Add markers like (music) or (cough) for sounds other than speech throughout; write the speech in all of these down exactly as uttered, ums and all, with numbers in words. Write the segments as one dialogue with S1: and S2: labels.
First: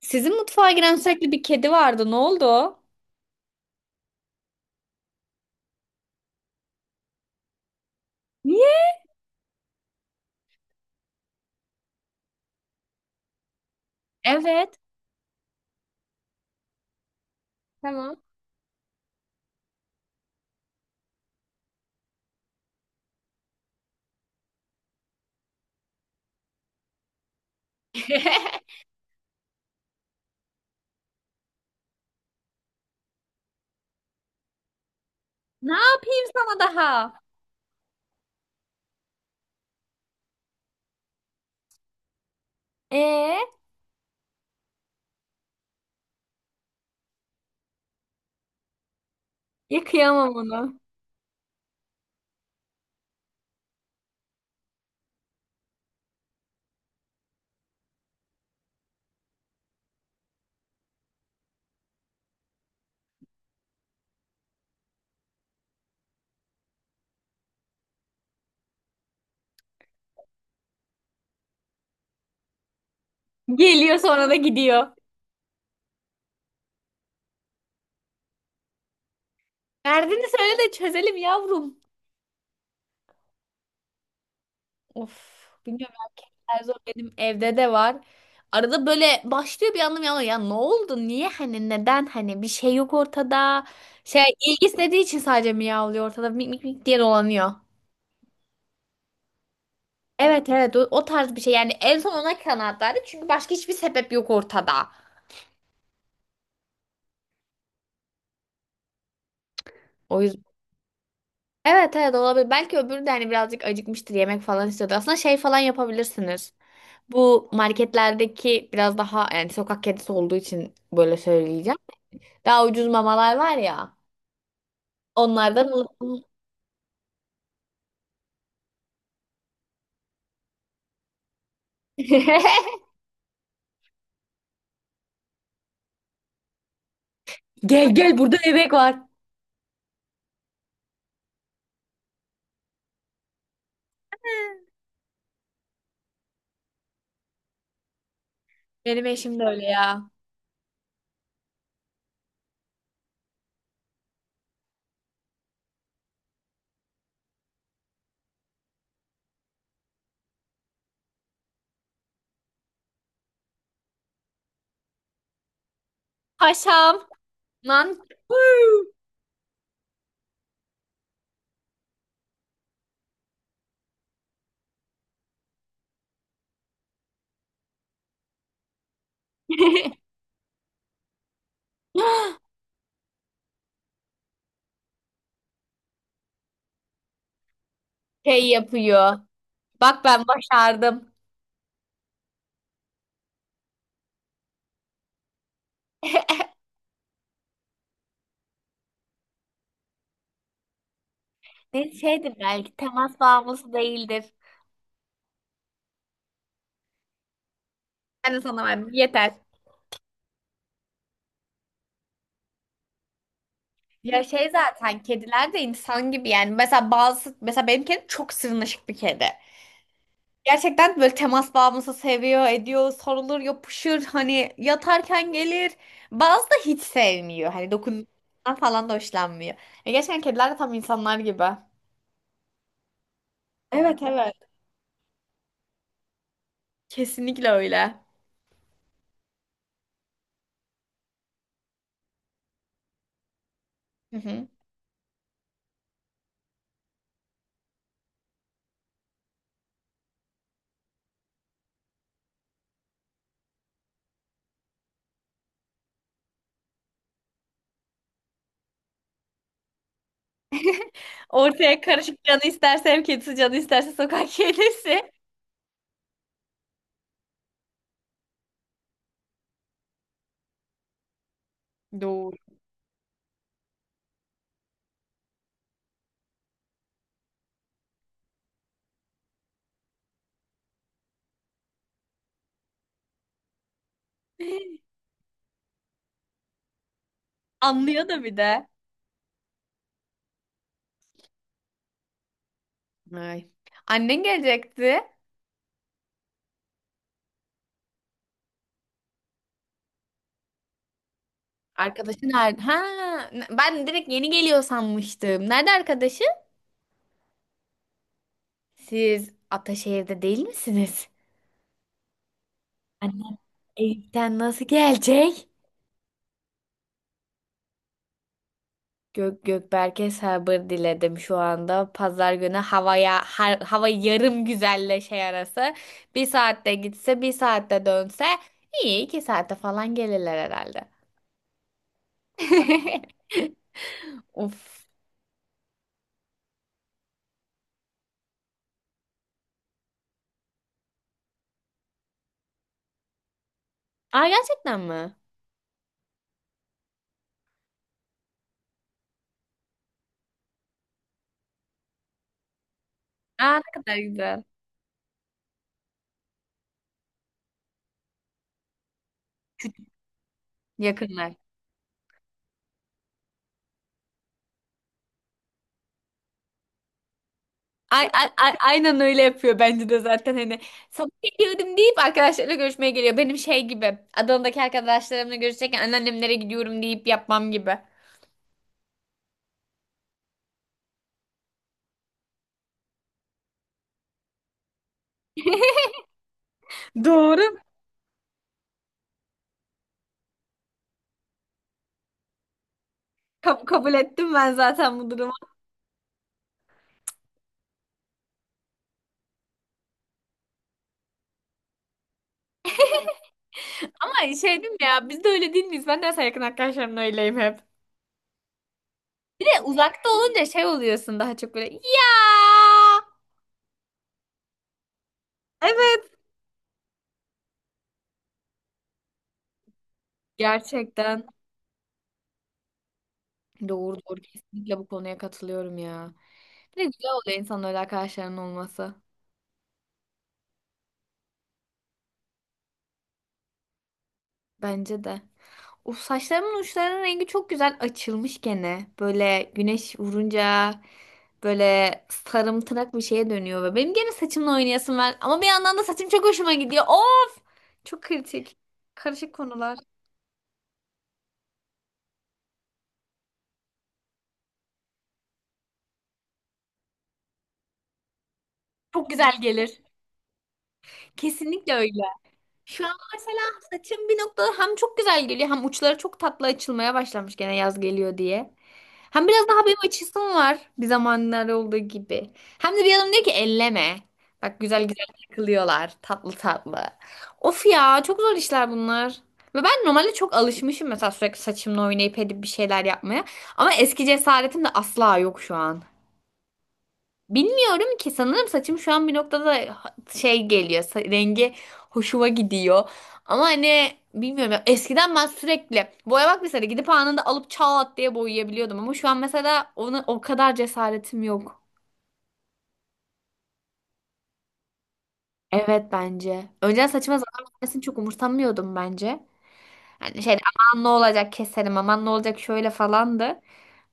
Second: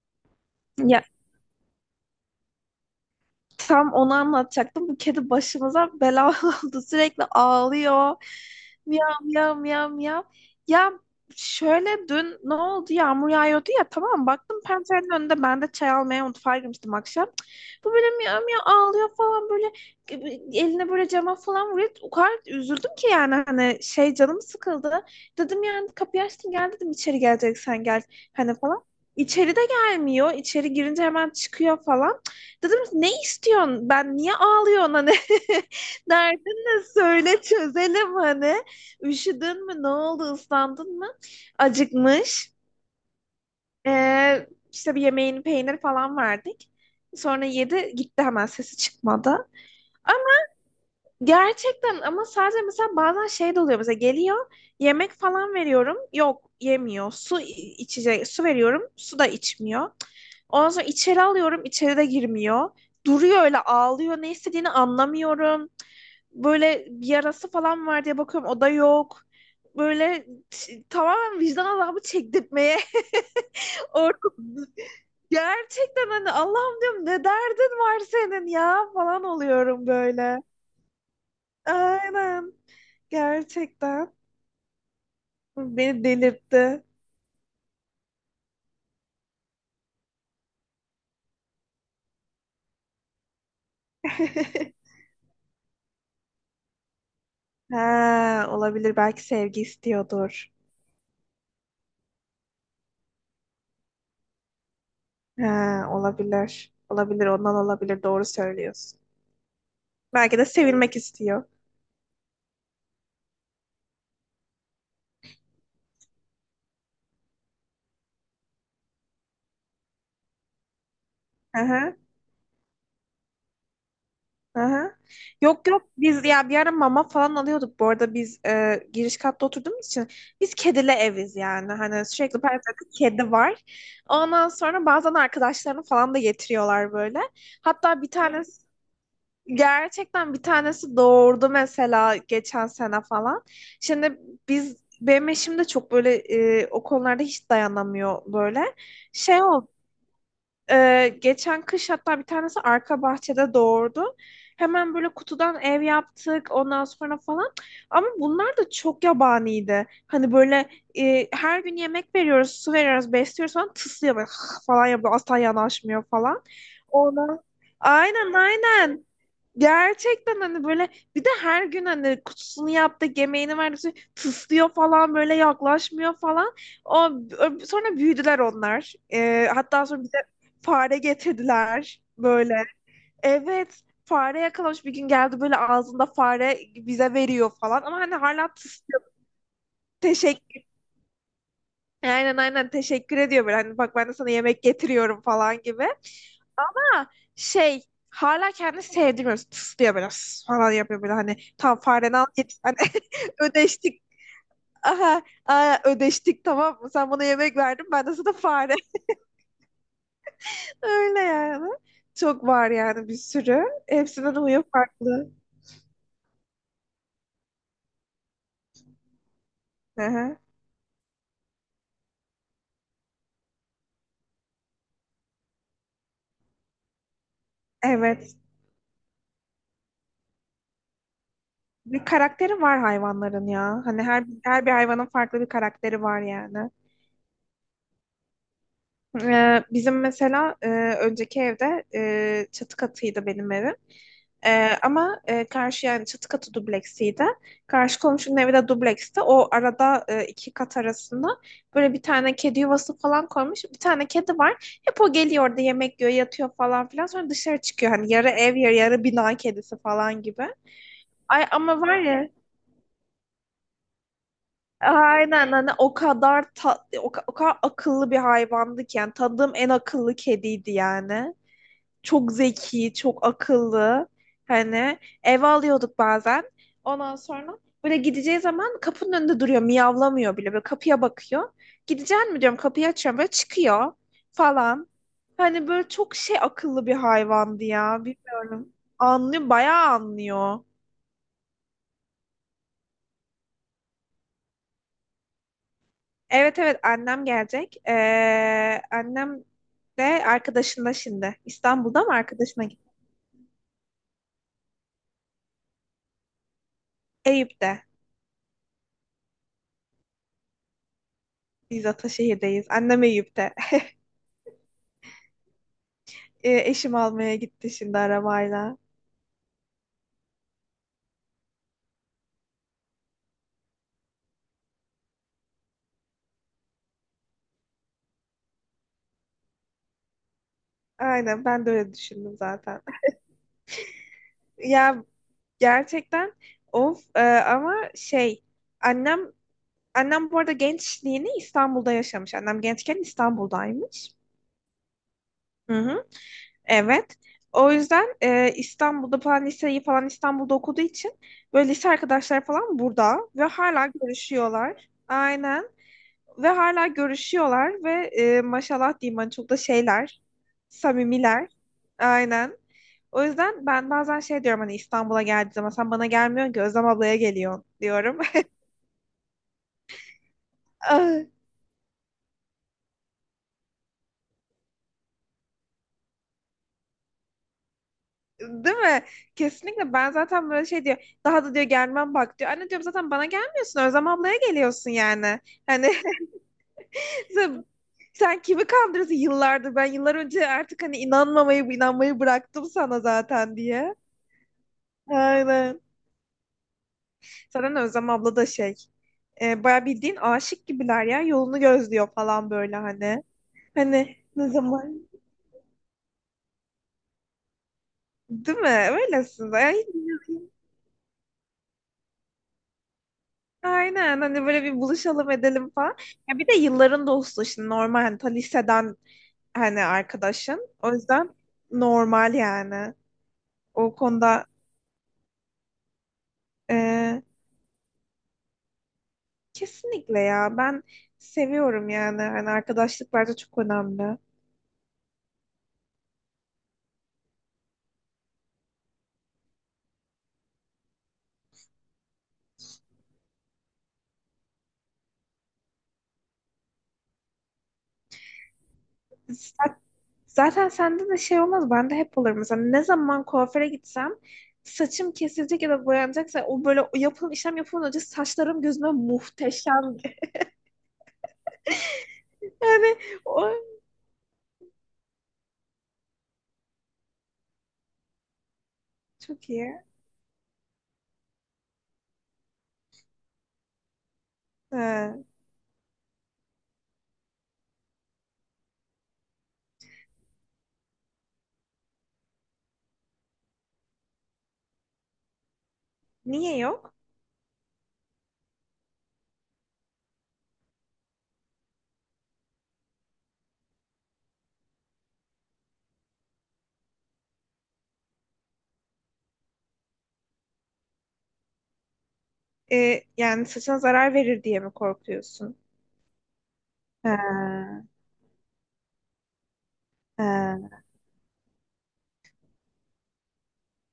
S1: Sizin mutfağa giren
S2: Ya
S1: sürekli bir kedi vardı. Ne oldu o?
S2: tam onu anlatacaktım. Bu kedi başımıza bela (laughs) oldu. Sürekli ağlıyor.
S1: Niye?
S2: Miyav miyav miyav miyav. Ya şöyle dün ne oldu? Yağmur yağıyordu ya, tamam, baktım
S1: Evet.
S2: pencerenin önünde. Ben de çay almaya mutfağa girmiştim akşam. Bu böyle
S1: Tamam.
S2: miyav miyav ağlıyor falan, böyle eline böyle cama falan vuruyor. O kadar üzüldüm ki yani, hani şey, canım sıkıldı. Dedim yani, kapıyı açtım, gel dedim, içeri geleceksen gel hani
S1: (laughs)
S2: falan. İçeri de gelmiyor. İçeri girince hemen çıkıyor falan. Dedim ne istiyorsun? Ben niye ağlıyorsun hani?
S1: Ne
S2: (laughs)
S1: yapayım
S2: Derdin
S1: sana
S2: ne?
S1: daha?
S2: Söyle çözelim hani. Üşüdün mü? Ne oldu? Islandın mı? Acıkmış.
S1: Ee,
S2: Ee, işte bir yemeğini peynir falan verdik. Sonra yedi gitti, hemen sesi çıkmadı.
S1: ya onu.
S2: Gerçekten, ama sadece mesela bazen şey de oluyor. Mesela geliyor, yemek falan veriyorum. Yok, yemiyor. Su i- içecek, su veriyorum. Su da içmiyor. Ondan sonra içeri alıyorum. İçeri de girmiyor. Duruyor öyle, ağlıyor. Ne istediğini anlamıyorum. Böyle bir yarası falan var diye bakıyorum. O da yok. Böyle t- tamamen vicdan azabı çektirtmeye (laughs)
S1: Geliyor
S2: orada,
S1: sonra da gidiyor.
S2: gerçekten hani Allah'ım diyorum, ne derdin var senin ya falan oluyorum
S1: Derdini
S2: böyle.
S1: söyle de çözelim yavrum.
S2: Aynen. Gerçekten
S1: Of, bilmiyorum
S2: beni
S1: her zor
S2: delirtti.
S1: benim evde de var. Arada böyle başlıyor bir anlam ya. Ya ne oldu? Niye hani neden hani bir şey yok ortada. Şey ilgi
S2: (laughs)
S1: istediği için sadece miyavlıyor ortada mik mik mik diye dolanıyor.
S2: Ha, olabilir. Belki sevgi
S1: Evet
S2: istiyordur.
S1: evet o, o tarz bir şey yani en son ona kanaat çünkü başka hiçbir sebep yok ortada.
S2: Ha, olabilir. Olabilir. Ondan olabilir. Doğru söylüyorsun.
S1: O
S2: Belki de
S1: yüzden.
S2: sevilmek istiyor.
S1: Evet evet olabilir. Belki öbürü de hani birazcık acıkmıştır yemek falan istiyordur. Aslında şey falan yapabilirsiniz. Bu marketlerdeki biraz daha yani sokak kedisi olduğu için böyle söyleyeceğim.
S2: Aha,
S1: Daha ucuz mamalar var ya.
S2: aha.
S1: Onlardan
S2: Yok yok, biz
S1: alıp-
S2: ya bir ara mama falan alıyorduk. Bu arada biz e, giriş katta oturduğumuz için biz kedili eviz yani. Hani sürekli her
S1: (laughs)
S2: tarafta kedi var. Ondan sonra bazen arkadaşlarını falan da getiriyorlar böyle.
S1: Gel
S2: Hatta bir
S1: gel burada
S2: tane
S1: bebek var.
S2: Gerçekten bir tanesi doğurdu mesela, geçen sene falan. Şimdi biz, benim eşim de çok böyle e, o konularda hiç dayanamıyor böyle.
S1: Benim eşim
S2: Şey
S1: de öyle
S2: oldu.
S1: ya.
S2: e, geçen kış hatta bir tanesi arka bahçede doğurdu. Hemen böyle kutudan ev yaptık, ondan sonra falan. Ama bunlar da çok yabaniydi. Hani böyle e, her gün yemek veriyoruz, su veriyoruz, besliyoruz falan, tıslıyor böyle, (laughs) falan yapıyor. Asla yanaşmıyor falan.
S1: Paşam.
S2: Ona
S1: Lan.
S2: Aynen aynen. Gerçekten hani böyle, bir de her gün hani kutusunu yaptı, yemeğini verdik, tıslıyor falan, böyle yaklaşmıyor falan. O, ö- sonra büyüdüler onlar. Ee, hatta sonra
S1: (laughs)
S2: bize fare getirdiler böyle. Evet, fare yakalamış. Bir gün geldi böyle ağzında fare, bize veriyor falan. Ama hani
S1: Şey
S2: hala tıslıyor.
S1: yapıyor. Bak ben
S2: Teşekkür,
S1: başardım.
S2: aynen aynen teşekkür ediyor böyle, hani bak ben de sana yemek getiriyorum falan gibi. Ama şey, hala kendini sevdirmiyor. Tıslıyor biraz falan yapıyor böyle, hani tam
S1: Ne
S2: fareden al
S1: şeydir
S2: git. Hani
S1: belki temas
S2: (laughs)
S1: bağımlısı
S2: ödeştik.
S1: değildir.
S2: Aha, aa, ödeştik, tamam mı? Sen bana yemek verdin, ben de sana
S1: Yani sana
S2: fare.
S1: ben yeter.
S2: (laughs) Öyle yani. Çok var yani, bir sürü.
S1: Ya
S2: Hepsinin
S1: şey
S2: huyu
S1: zaten
S2: farklı.
S1: kediler de insan gibi yani. Mesela bazı mesela benim kedim çok sırnaşık bir kedi.
S2: Aha,
S1: Gerçekten böyle temas bağımlısı seviyor, ediyor, sarılır, yapışır. Hani yatarken gelir. Bazı da hiç sevmiyor. Hani
S2: evet.
S1: dokunmaktan falan da hoşlanmıyor. Ya gerçekten kediler de tam insanlar gibi.
S2: Bir karakteri var hayvanların ya.
S1: Evet
S2: Hani her,
S1: evet.
S2: her bir hayvanın farklı bir karakteri var yani.
S1: Kesinlikle öyle.
S2: Ee, bizim mesela e, önceki evde e, çatı katıydı benim evim.
S1: Hı hı.
S2: Ee, ama e, karşı yani, çatı katı dubleksiydi. Karşı komşunun evi de dubleksti. O arada e, iki kat arasında böyle bir tane kedi yuvası falan koymuş. Bir tane kedi var. Hep o geliyor orada, yemek yiyor, yatıyor falan filan. Sonra dışarı çıkıyor. Hani yarı ev, yarı, yarı bina kedisi falan gibi. Ay
S1: Ortaya
S2: ama var
S1: karışık
S2: ya,
S1: canı isterse ev kedisi, canı isterse sokak kedisi.
S2: aynen, hani o kadar ta- o, ka- o kadar akıllı bir hayvandı ki yani, tanıdığım en akıllı kediydi yani. Çok
S1: Doğru.
S2: zeki, çok akıllı. Hani eve alıyorduk bazen. Ondan sonra böyle gideceği zaman kapının önünde duruyor. Miyavlamıyor bile. Böyle kapıya bakıyor. Gideceğim mi diyorum, kapıyı açıyorum. Böyle çıkıyor
S1: (laughs)
S2: falan. Hani böyle çok şey, akıllı bir hayvandı ya.
S1: Anlıyor da bir de.
S2: Bilmiyorum. Anlıyor. Bayağı anlıyor.
S1: Ay. Annen gelecekti.
S2: Evet evet, annem gelecek. Ee, annem de arkadaşında şimdi. İstanbul'da mı
S1: Arkadaşın nerede?
S2: arkadaşına
S1: Ha,
S2: gitti?
S1: ben direkt yeni geliyor sanmıştım. Nerede arkadaşı?
S2: Eyüp'te.
S1: Siz Ataşehir'de değil misiniz?
S2: Biz Ataşehir'deyiz. Annem
S1: Anne
S2: Eyüp'te.
S1: Eyüp'ten nasıl gelecek?
S2: E, eşim almaya gitti şimdi arabayla.
S1: Gök Gökberk'e sabır diledim şu anda. Pazar günü havaya har- hava yarım güzelle şey arası. Bir saatte gitse, bir saatte dönse iyi iki saate falan gelirler herhalde.
S2: Aynen, ben de öyle düşündüm zaten.
S1: (laughs)
S2: (laughs)
S1: Of.
S2: Ya gerçekten of, e, ama şey, annem annem bu arada gençliğini İstanbul'da yaşamış. Annem gençken İstanbul'daymış.
S1: Aa gerçekten mi?
S2: Hı hı, evet. O yüzden e, İstanbul'da falan, liseyi falan İstanbul'da okuduğu için böyle lise arkadaşlar falan burada, ve
S1: Aa ne
S2: hala
S1: kadar güzel.
S2: görüşüyorlar. Aynen. Ve hala görüşüyorlar ve e, maşallah diyeyim, hani çok da şeyler,
S1: Yakınlar.
S2: samimiler. Aynen. O yüzden ben bazen şey diyorum, hani İstanbul'a geldiği zaman sen bana gelmiyorsun ki, Özlem ablaya geliyorsun
S1: Ay,
S2: diyorum.
S1: ay,
S2: (laughs)
S1: ay- aynen öyle yapıyor bence de zaten hani sana
S2: Ah,
S1: geliyorum deyip arkadaşlarıyla görüşmeye geliyor. Benim şey gibi Adana'daki arkadaşlarımla görüşecekken anneannemlere gidiyorum deyip yapmam gibi.
S2: değil mi? Kesinlikle, ben zaten böyle şey diyor. Daha da diyor gelmem bak diyor. Anne diyorum, zaten bana gelmiyorsun, Özlem ablaya geliyorsun yani. Hani (laughs)
S1: Doğru.
S2: sen, sen kimi kandırırsın yıllardır? Ben yıllar önce artık hani inanmamayı inanmayı bıraktım sana zaten,
S1: Ka- kabul
S2: diye.
S1: ettim ben zaten bu durumu.
S2: Aynen. Zaten Özlem abla da şey. E, baya bildiğin aşık gibiler ya. Yolunu gözlüyor falan böyle hani. Hani
S1: Ama
S2: ne
S1: şey dedim ya
S2: zaman?
S1: biz de öyle değil miyiz? Ben de mesela yakın arkadaşlarımla öyleyim hep.
S2: Değil mi?
S1: Bir
S2: Öylesin.
S1: de
S2: Ay,
S1: uzakta olunca şey oluyorsun daha çok böyle ya.
S2: aynen. Hani böyle, bir buluşalım edelim falan.
S1: Evet.
S2: Ya bir de yılların dostu şimdi, normal. Hani ta liseden hani arkadaşın. O
S1: Gerçekten.
S2: yüzden normal yani. O
S1: Doğru doğru
S2: konuda
S1: kesinlikle bu konuya katılıyorum ya. Bir de güzel
S2: e,
S1: oluyor insanın öyle arkadaşlarının olması.
S2: kesinlikle ya. Ben seviyorum yani. Hani arkadaşlık bence çok önemli.
S1: Bence de. O saçlarımın uçlarının rengi çok güzel açılmış gene. Böyle güneş vurunca böyle sarımtırak bir şeye dönüyor ve benim gene saçımla oynayasım var. Ama bir yandan da saçım çok hoşuma gidiyor. Oo, çok kritik. Karışık
S2: Sen
S1: konular.
S2: Zaten sende de şey olmaz. Bende hep olur. Mesela ne zaman kuaföre gitsem, saçım kesilecek ya da boyanacaksa, o böyle, o yapılan işlem yapılmadan önce saçlarım gözüme
S1: Çok güzel gelir.
S2: muhteşem. (laughs)
S1: Kesinlikle öyle. Şu an
S2: Yani
S1: mesela
S2: o
S1: saçım bir noktada hem çok güzel geliyor hem uçları çok tatlı açılmaya başlamış gene yaz geliyor diye. Hem biraz
S2: çok
S1: daha benim
S2: iyi.
S1: açısım var bir zamanlar olduğu gibi. Hem de bir adam diyor ki elleme. Bak güzel güzel
S2: Ha.
S1: takılıyorlar tatlı tatlı. Of ya çok zor işler bunlar. Ve ben normalde çok alışmışım mesela sürekli saçımla oynayıp edip bir şeyler yapmaya. Ama eski cesaretim de asla yok şu an.
S2: Niye yok?
S1: Bilmiyorum ki sanırım saçım şu an bir noktada ha- şey geliyor sa- rengi hoşuma gidiyor ama hani bilmiyorum ya eskiden ben sürekli boyamak mesela gidip anında alıp çat diye boyayabiliyordum ama şu an mesela ona o kadar cesaretim yok.
S2: Ee, yani saçına zarar verir diye mi korkuyorsun?
S1: Evet bence. Önceden saçıma zarar vermesini
S2: Ha,
S1: çok umursamıyordum bence. Yani şey
S2: ha,
S1: aman ne olacak keserim aman ne olacak şöyle falandı.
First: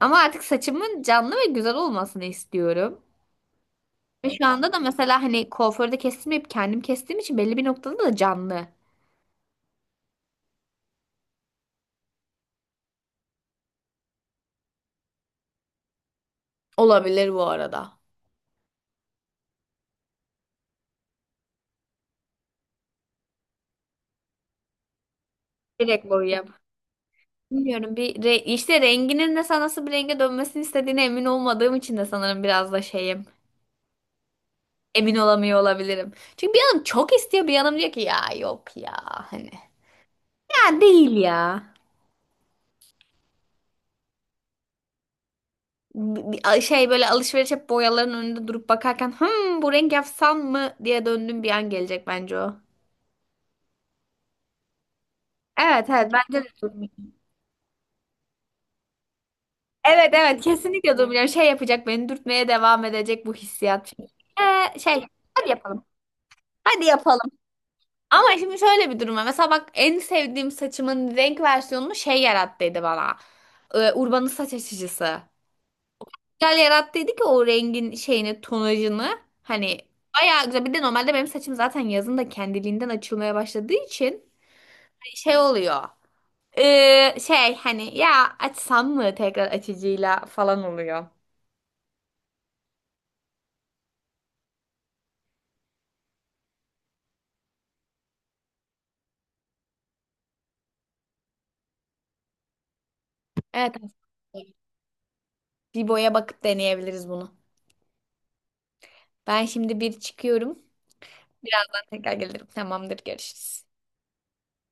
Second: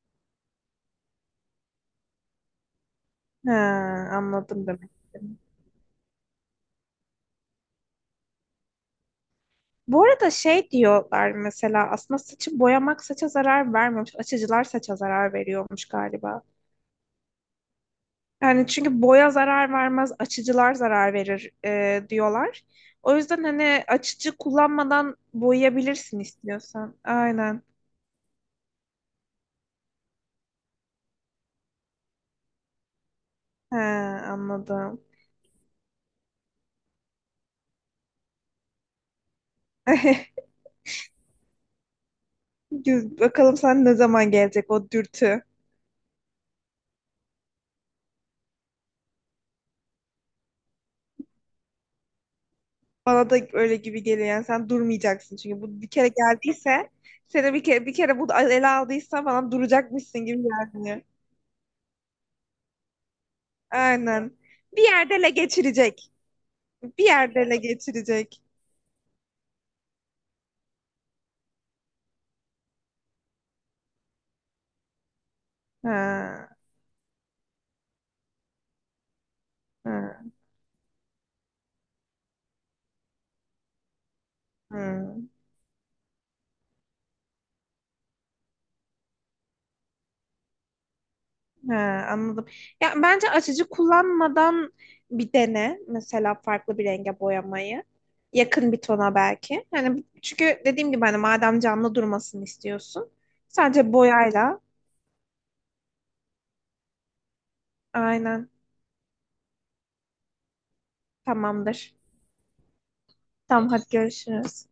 S1: Ama artık saçımın canlı ve güzel olmasını istiyorum.
S2: ha,
S1: Ve şu
S2: anladım,
S1: anda da
S2: demek
S1: mesela
S2: istedim.
S1: hani kuaförde kestirmeyip kendim kestiğim için belli bir noktada da canlı.
S2: Bu arada şey diyorlar mesela, aslında saçı boyamak saça zarar vermiyormuş. Açıcılar saça zarar veriyormuş galiba.
S1: Olabilir bu arada.
S2: Yani çünkü boya zarar vermez, açıcılar zarar verir e, diyorlar. O yüzden hani açıcı kullanmadan
S1: Direkt
S2: boyayabilirsin
S1: boyayıp.
S2: istiyorsan. Aynen.
S1: Bilmiyorum bir re- işte renginin de sana nasıl bir renge dönmesini istediğine emin olmadığım için de sanırım biraz da şeyim.
S2: He, anladım.
S1: Emin olamıyor olabilirim. Çünkü bir yanım çok istiyor bir yanım diyor ki ya yok ya hani.
S2: (laughs)
S1: Ya değil ya.
S2: Güz- Bakalım sen ne zaman gelecek o dürtü.
S1: B- bir- Şey böyle alışveriş hep boyaların önünde durup bakarken hımm bu renk yapsam mı diye döndüğüm bir an gelecek bence o.
S2: Bana da öyle gibi geliyor. Yani sen durmayacaksın, çünkü bu bir
S1: Evet
S2: kere
S1: evet bence de.
S2: geldiyse, seni bir kere bir kere bu ele aldıysa, bana
S1: Evet
S2: duracakmışsın gibi
S1: evet kesinlikle
S2: gelmiyor.
S1: durmuyor. Şey yapacak beni dürtmeye devam edecek bu hissiyat. Çünkü,
S2: Aynen.
S1: Ee,
S2: Bir
S1: şey
S2: yerde ele
S1: hadi yapalım.
S2: geçirecek.
S1: Hadi
S2: Bir
S1: yapalım.
S2: yerde ele
S1: Ama
S2: geçirecek.
S1: şimdi şöyle bir durum var. Mesela bak en sevdiğim saçımın renk versiyonunu şey yarattıydı bana. Ee, Urban'ın saç açıcısı.
S2: Ha,
S1: Güzel yarattıydı ki o rengin şeyini tonajını. Hani
S2: ha,
S1: bayağı güzel. Bir de normalde benim saçım zaten yazın da kendiliğinden açılmaya başladığı için
S2: ha.
S1: hani şey oluyor. Ee, şey hani ya açsam mı tekrar açıcıyla falan oluyor.
S2: He, anladım. Ya bence açıcı kullanmadan bir dene, mesela farklı bir renge boyamayı. Yakın bir tona belki. Yani çünkü dediğim gibi, hani madem canlı durmasını istiyorsun,
S1: Evet.
S2: sadece boyayla.
S1: Bibo'ya bakıp deneyebiliriz bunu.
S2: Aynen,
S1: Ben şimdi bir çıkıyorum. Birazdan
S2: tamamdır.
S1: tekrar gelirim. Tamamdır, görüşürüz.
S2: Tamam, hadi görüşürüz.